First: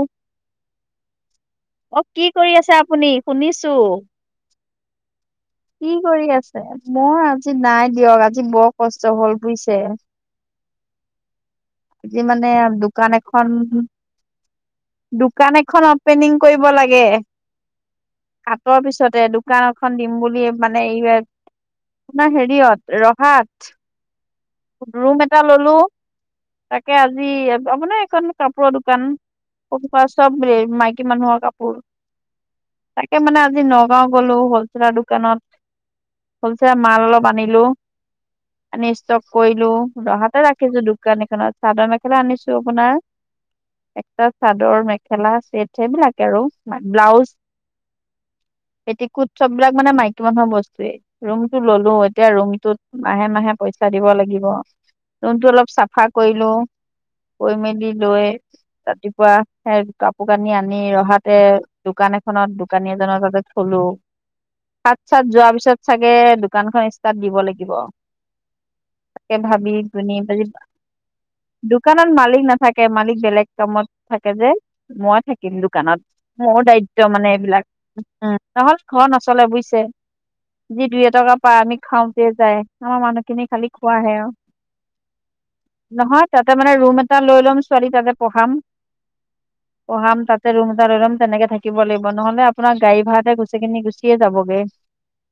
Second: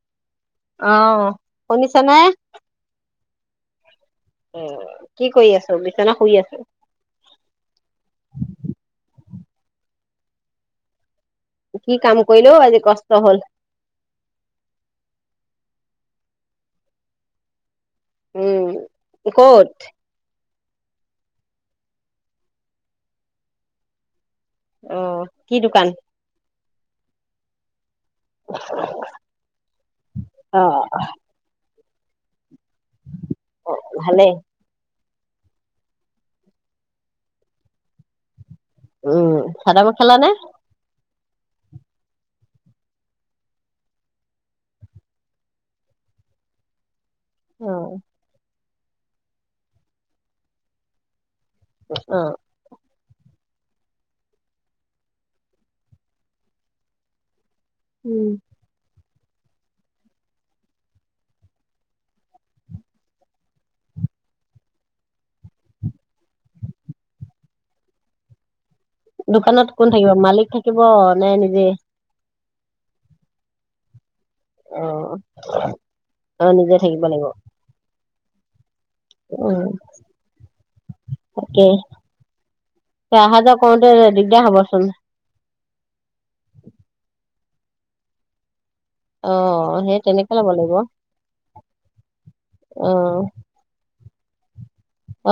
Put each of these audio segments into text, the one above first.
অ অ অ কি কৰি আছে আপুনি শুনিছো। অ কি কৰি আছে মই আজি নাই দিয়ক আজি বৰ কষ্ট হ'ল। বুইছে কি কাম আজি মানে কৰিলেও আজি কষ্ট দোকান হল এখন দোকান। এখন অপেনিং কৰিব লাগে উম কাটৰ পিছতে দোকান ক'ত এখন দিম বুলি মানে এইয়াট আপোনাৰ হেৰিয়ত ৰহাত অ ৰুম এটা কি ললো দোকান তাকে আজি মানে কাপোৰৰ দোকান চব অ মাইকী মানুহৰ কাপোৰ তাকে মানে আজি নগাঁও ভালেই গ'লো হলছেলৰ দোকানত। হলছেল মাল অলপ আনিলো। ষ্টক উম কৰিলো চাদৰ মেখেলা নে দাঙৰপা ৰাখিছো দোকান চাদৰ মেখেলা আনিছো আপোনাৰ একটা চাদৰ মেখেলা চেট সেইবিলাকে আৰু ব্লাউজ। আহ পেটিকোট চববিলাক মানে মাইকী মানুহৰ বস্তুৱেই। ৰুমটো ললো অ এতিয়া ৰুমটোত মাহে মাহে পইচা দিব লাগিব ৰুমটো অলপ চাফা কৰিলো মেলি লৈ ৰাতি কৰা স কাপোৰ কানি আনি ৰহাতে দোকান এখনত দোকানী এজনৰ তাতে থলো। [inaudible] চাত চাত যোৱাৰ পিছত চাগে দোকানখন ষ্টাৰ্ট দিব লাগিব তাকে দোকানত ভাবি কোন থাকিব শুনি বজি মালিক থাকিব নে নিজে দোকানত মালিক নাথ থাকে মালিক বেলেগ কামত। থাকে যে অ মই থাকিম দোকানত অ মোৰ নিজে দায়িত্ব থাকিব লাগিব মানে এইবিলাক। নহ ঘৰ নচলে উম বুজিছে। যি দুই এটকা পায় তাকে আমি খাওঁতে যায় আমাৰ অহা মানুহখিনি যোৱা খালি কৰোতে খোৱাহে আৰু। দিগদাৰ হবচোন নহয় তাতে মানে ৰুম এটা লৈ ল'ম ছোৱালী তাতে পঢ়াম। অ সেই পঢ়াম তেনেকে ল'ব তাতে ৰুম লাগিব এটা লৈ লম তেনেকোক লাগিব নহলে আপোনাৰ অ গাডী ভড়াতে গুচেই খিনি গুচি [unintelligible] সিয়ে যাবগে [unintelligible] [inaudible]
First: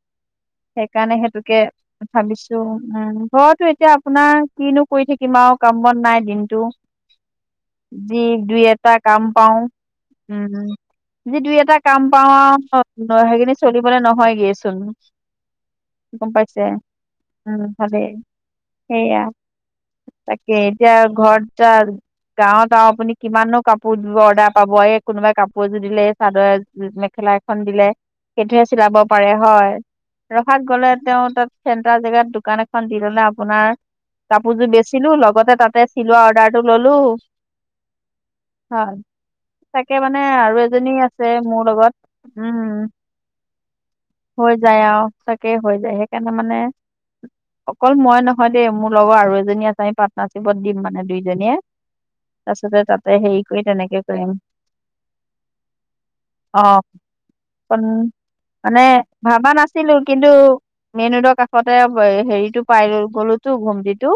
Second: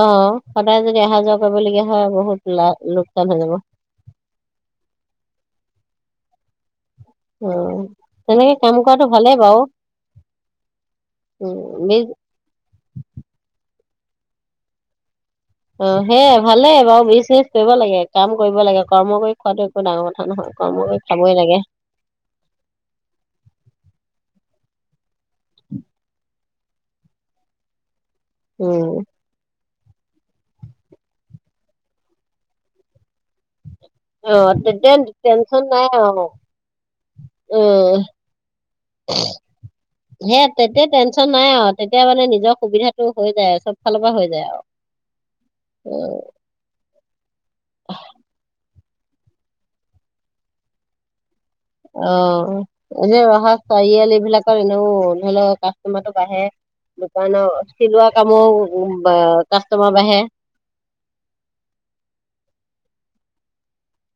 সদায় যদি সেইকাৰণে অহা যোৱা সেইতোকে কৰিবলগীয়া হয় বহুত ভাবিছো। লা উম লোকচান হৈ যাব ঘটো এতিয়া আপোনাৰ কিনো [unintelligible] কৰি থাকিম আৰু কাম বন নাই দিনতটো [unintelligible] উম, যি তেনেকে দুই এটা কৰাটো কাম ভালেই পাওঁ বাৰু। উম যি দুই এটা উম, কাম বিজ পাও সেইখিনি [unintelligible] চলিব নহয় গেইছোন অ সেই ভালেই বাৰু বিচেষ উম কৰিব লাগে ভালেই কাম কৰিব লাগে কৰ্ম সেয়া কৰি খোৱাতটো একো ডাঙৰ কথা নাই [unintelligible] তাকে এতিয়া ঘৰটা গাঁৱত আৰু আপুনি কিমানো কাপোৰ দিব অৰ্ডাৰ [unintelligible] পাব এই কোনোবা কাপোৰ যোৰ দিলে চাদৰ মেখেলা এখন দিলে সেইটো উম। চিলাব [unintelligible] হয় ৰখাত গ'লে তেওঁ তাত চেণ্ট্ৰাৰ জেগাত দোকান এখন দি ললে আপোনাৰ অ [unintelligible] কাপোৰযোৰ তেতিয়া বেচিলো লগতে টেনচন নাই তাতে চিলোৱা আৰু। অৰ্ডাৰটো ললো উম, [unintelligible] হয় তাকে মানে সেই আৰু তেতিয়া এজনী টেনচন আছে নাই মোৰ আৰু লগত তেতিয়া মানে নিজৰ উম সুবিধাটো হৈ যায় চব ফালৰ পৰা হৈ যায় আৰু চাকে হৈ যায় সেইকাৰণে মানে অকল মই নহয় দেই মোৰ লগৰ আৰু এজনী আছে আমি পাৰ্টনাচিপত দিম মানে দুইজনীয়ে অ তাৰপিছতে তাতে এনে হেৰি ৰহা কৰি তেনেকে চাৰিআলি কৰিম এইবিলাকৰ এনেও ধৰি লওক কাষ্টমাৰটো বাঢ়ে অ [unintelligible] দোকানৰ অকণ চিলোৱা কামত মানে ভাবা নাছিলো কিন্তু মেইনৰোঁদৰ কাষতে হেৰিটো [unintelligible] পাই গ'লোতো ঘুমদিতো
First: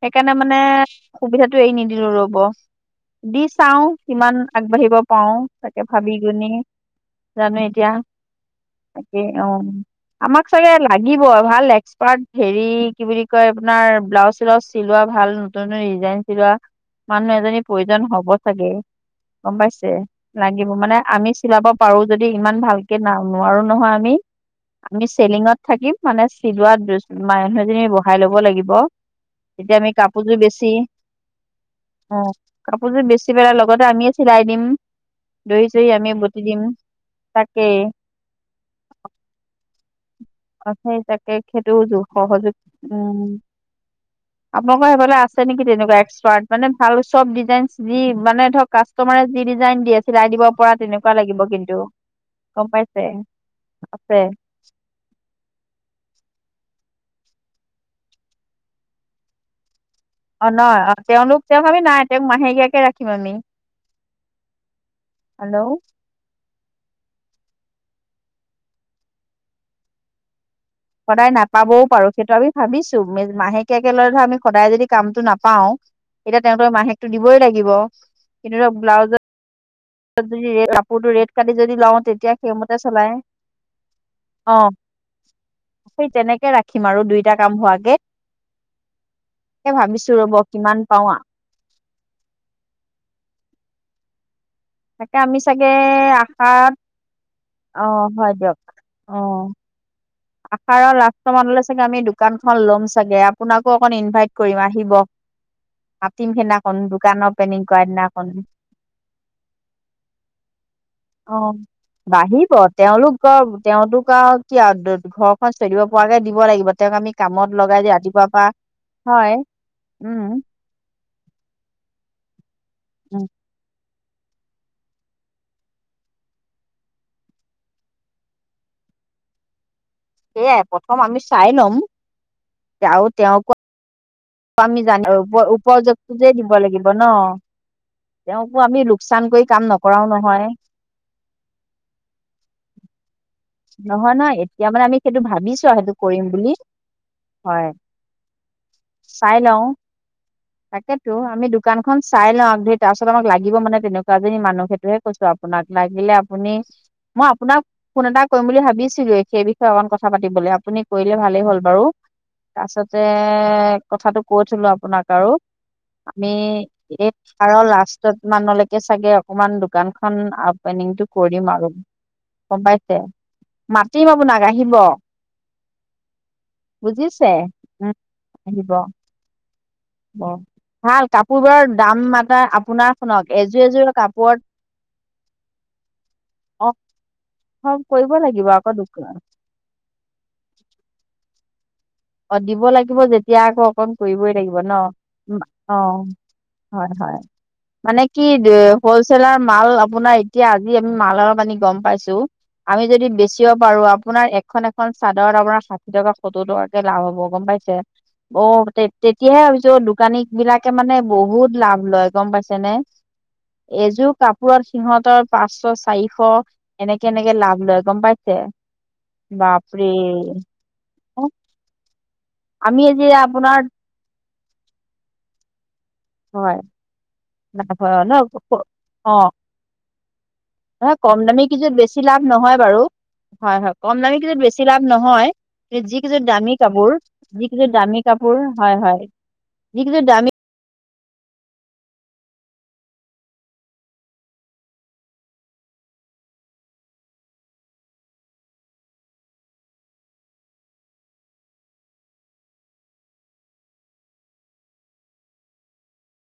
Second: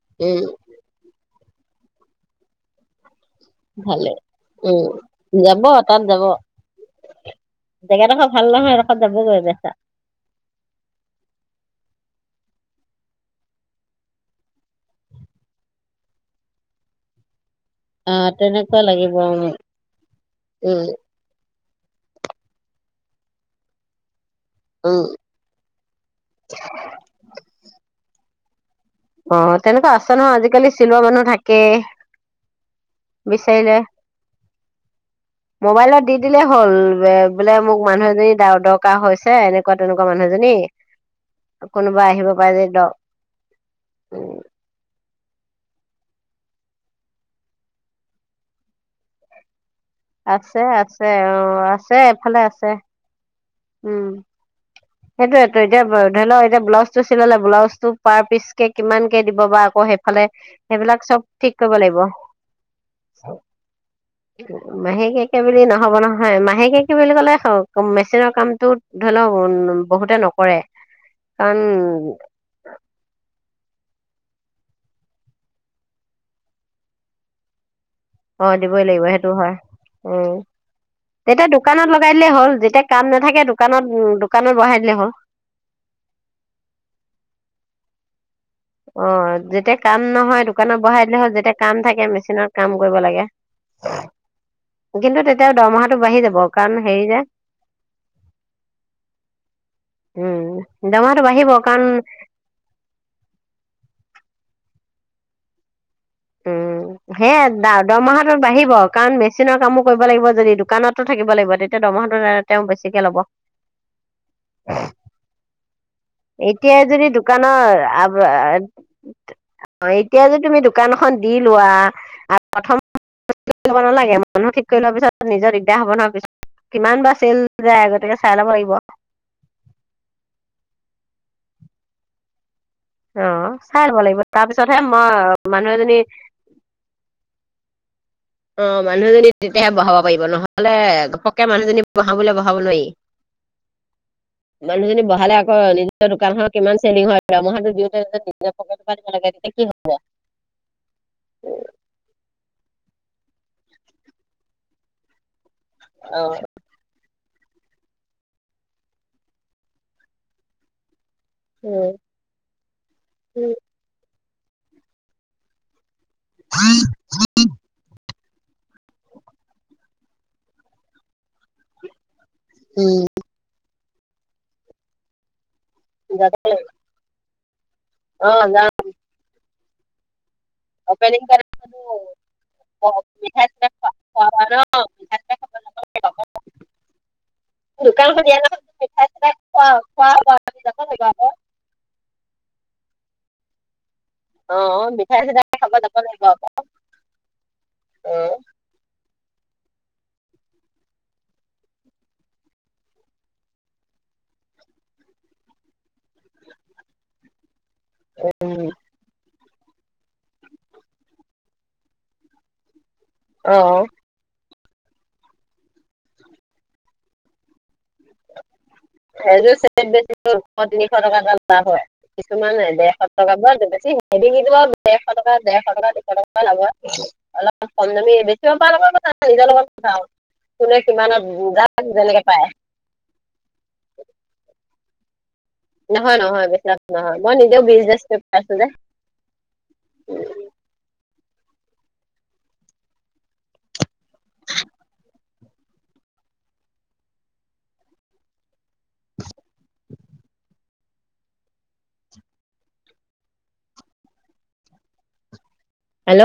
সেইকাৰণে উম মানে [unintelligible] সুবিধাটো এই নিদিলো ৰ'ব [unintelligible] দি চাও ভালে। কিমান উম, আগবাঢ়িব পাৰো তাকে ভাবি গুনি [unintelligible] এতিয়া জেগা দেখৰ ভাল নহয় [unintelligible] তাকে অ বেচা আমাক চাগে লাগিব ভাল এক্স হেৰি কি বুলি কয় আপোনাৰ ব্লাউজ চ্লাউজ চিলোৱা ভাল নতুন নতুন ডিজাইন চিলোৱা [unintelligible] মানুহ এজনী প্ৰয়োজন অ হব চাগে তেনেকুৱা লাগিব উম গম পাইছে লাগিব উম মানে আমি চিলাব [unintelligible] পাৰো যদি ইমান ভালকে ন নোৱাৰো নহয় আমি [unintelligible] উম আমি চেলিঙত থাকিম মানে চিলাত দু মানুহজনী বহাই লব লাগিব [unintelligible] অ তেতিয়া আমি তেনেকুৱা আছে নহয় কাপোৰযোৰ বেছি আজিকালি চিলোৱা মানুহ থাকে [unintelligible] অ কাপোৰযোৰ বেছিবলে লগতে আমিয়ে চিলাই দিম [unintelligible] চহি মোবাইলত আমি দি বটি দিলেই দিম হ'ল বোলে তাকেই মোক মান [unintelligible] দি দৰকাৰ হৈছে এনেকুৱা তেনেকুৱা মানুহ [unintelligible] সেই তাকে সেইটো কোনোবা আহিব পাৰে সহযোগ যদি দক উম উম, আপোনালোকৰ এবাৰ [unintelligible] আছে নেকি তেনেকুৱা মানে ভাল চব ডিজাইন যি মানে ধৰ কাষ্টমাৰ [unintelligible] ডিজাই দিয়ে চিলাই দিব আছে পৰা আছে তেনেকুৱা অ লাগিব কিন্তু আছে এফালে আছে গম পাইছে [unintelligible] উম আপৰে [unintelligible] সেইটোয়েতো এতিয়া ধৰি লও এতিয়া ব্লাউজটো চিলালে ব্লাউজ টো পাৰ পিচ কে কিমান কে দিব বা আকৌ [unintelligible] ফালে অ নহয় অ সেইবিলাক চব তেওঁলোক ঠিক তেওঁক কৰিব আমি লাগিব নাই তেওঁক মাহেকীয়াকে ৰাখিম আমি মাহেককে বুলি হ'লেও নহব নহয় মাহেককে বুলি কলে হওক [unintelligible] মেচিনৰ কামতো ধৰি লওক উ বহুতে নকৰে সদায় কাৰণ নাপাবও পাৰো সেইটো আমি ভাবিছো মাহেক াকে লৈ ধৰ আমি সদায় যদি কামতটো নাপাও এতিয়া তেওঁতৰ মাহেকটো দিবই লাগিব [unintelligible] অ কিন্তু ধৰক দিবই লাগিব ব্লাউজত সেইটো হয় উম যদি কাপোৰটো ৰেট কাটি তেতিয়া যদি দোকানত লওঁ লগাই দিলেই তেতিয়া হ'ল সেইমতে যেতিয়া কাম চলাই নাথাকে দোকানত উ দোকানত অ বঢ়াই দিলে [unintelligible] অ সেই তেনেকে ৰাখিম আৰু দুইটা কাম হোৱা [unintelligible] অ যেতিয়া কাম ভাবিছো ৰ'ব নহয় কিমান দোকানৰ বহাই পাওঁ দিলে হ'ল যেতিয়া কাম থাকে [unintelligible] মেচিনত কাম কৰিব লাগে তাকে কিন্তু আমি তেতিয়াও চাগে দৰমহাটো বাঢ়ি যাব আষাৰত কাৰণ হেৰি যে অ হয় দিয়ওক অ উম আহাৰৰ দৰমহাটো লাষ্ট বাঢ়িব মানলৈ কাৰণ চাগে আমি দোকানখন লম চাগে আপোনাক অক ইনভাইট কৰিম আহিব মাতিম সেইদিনাখন উম দোকান সেয় অপেনিং দ কৰা দিনাখন দৰমাহটো বাঢ়িব কাৰণ মেচিনৰ কামো কৰিব লাগিব যদি দোকানতো থাক অ বাঢ়িব তেওঁলোক তেওঁলোকাৰ আৰু কি ঘৰখন চলিব পোৱাকে দিব লাগিব এতিয়াই তেওঁক যদি আমি কামত লগাই দি ৰাতিপুৱা পৰা হয় অ উম এতিয়া যে তুমি দোকানখন দি লোৱা আৰু প্ৰথম উম [unintelligible] নালাগে তেওঁ মানুহ ঠিক কৰি লোৱাৰ পিছত নিজৰ দিগদাৰ হ'ব নোহোৱাৰ পিছত কিমান বাৰ চেল যায় আগতিকে চাই ল'ব লাগিব [inaudible] সেয়াই প্ৰথম আমি চাই লম আৰু অ তেওঁকো চাই ল'ব লাগিব তাৰপিছতহে আমি জানো উপ মই মানুহ এজনী উপযোগটো যে দিব লাগিব ন তেওঁকো অ আমি লোকচান মানুহজনী কৰি কাম তেতিয়াহে বহাব নকৰাও পাৰিব নহয় নহলে ঘপকে মানুহজনী বহাবলৈ বহাব নোৱাৰি নহয় নহয় এতিয়া মানে আমি মানুহজনী সেইটো বহালে আকৌ ভাবিছো আৰু সেইটো নিজৰ কৰিম দোকান বুলি খনৰ কিমান চেলিং হয় দৰমহাটো দিওঁতে নিজৰ পকেটৰ পৰা দিব লাগে চাই তেতিয়া লওঁ কি হ'ব তাকেতো আমি দোকানখন চাই লওঁ আজি তাৰ পাছত আমাক লাগিব মানে তেনেকুৱা এজনী মানুহ সেইটোহে কৈছো আপোনাক লাগিলে অ আপুনি মই আপোনাক ফোন এটা কৰিম বুলি ভাবিছিলোৱে সেই বিষয়ে অকণ কথা পাতিবলৈ আপুনি কৰিলে ভালেই হ'ল বাৰু উম তাৰপাছতে কথাটো কৈ থলো আপোনাক আৰু আমি এই আহাৰৰ লাষ্ট ত মানলৈকে চাগে অকমান দোকানখন অপেনিংটো কৰিম আৰু গম পাইছে উম মাতিম আপোনাক আহিব বুজিছে উ অ আহিব হ'ব ভাল কাপোৰ বোৰৰ অপেনিং দাম মান আপোনাৰ খনক মিঠাই এযোৰ চিঠাই এযোৰ কাপোৰত খোৱা [inaudible] অ [unintelligible] অ দিব লাগিব যেতিয়া আকৌ অকণ কৰিবই লাগিব অ ন মিঠাই চিঠাই খাব অ যাব লাগিব আকৌ হয় হয় মানে অ কি হলচেলাৰ মাল আপোনাৰ এতিয়া আজি আমি মালৰ পানি গম পাইছো আমি যদি বেচিব পাৰো আপোনাৰ এখন এখন চাদত আপোনাৰ ষাঠি টকা সত্তৰ টকাকে লাভ হ'ব গম পাইছে অঔ হতে টিপ টিপ তেতিয়াহে ভাবিছো দোকানী বিলাকে মানে বহুত লাভ লয় গম পাইছে নে অ এইযোৰ কাপ পোৰত সিহঁতৰ পাঁচশ চাৰিশ এনেকে এনেকে লাভ লয় গম পাইছে সেইযোৰ চেত বাপৰে বেছি দুশ তিনিশ টকা এটা হয় কিছুমান নাই আমি ডেৰশ এতিয়া টকা বা আপোনাৰ বেছি হেৰি কি ডেৰশ টকা ডেৰশ টকা হয় ল অলপ লাভ কম হয় দমি ন বেছি পৰা লব নিজৰ লগত কথা আৰু কোনে ন কম কিমানত দামী কিজোত যাক বেছি লাভ যেনেকে পায় নহয় বাৰু হয় হয় কম দামী কিযোত বেছি লাভ নহয় যি নহয় কিযো নহয় দামী বেছি লাভ কাপোৰ নহয় মই যি নিজেও কিযো বিজনেছ দামী কৰি কাপোৰ পাইছো যে হয় হয় যি কিজো দামি [inaudible] হেল্ল'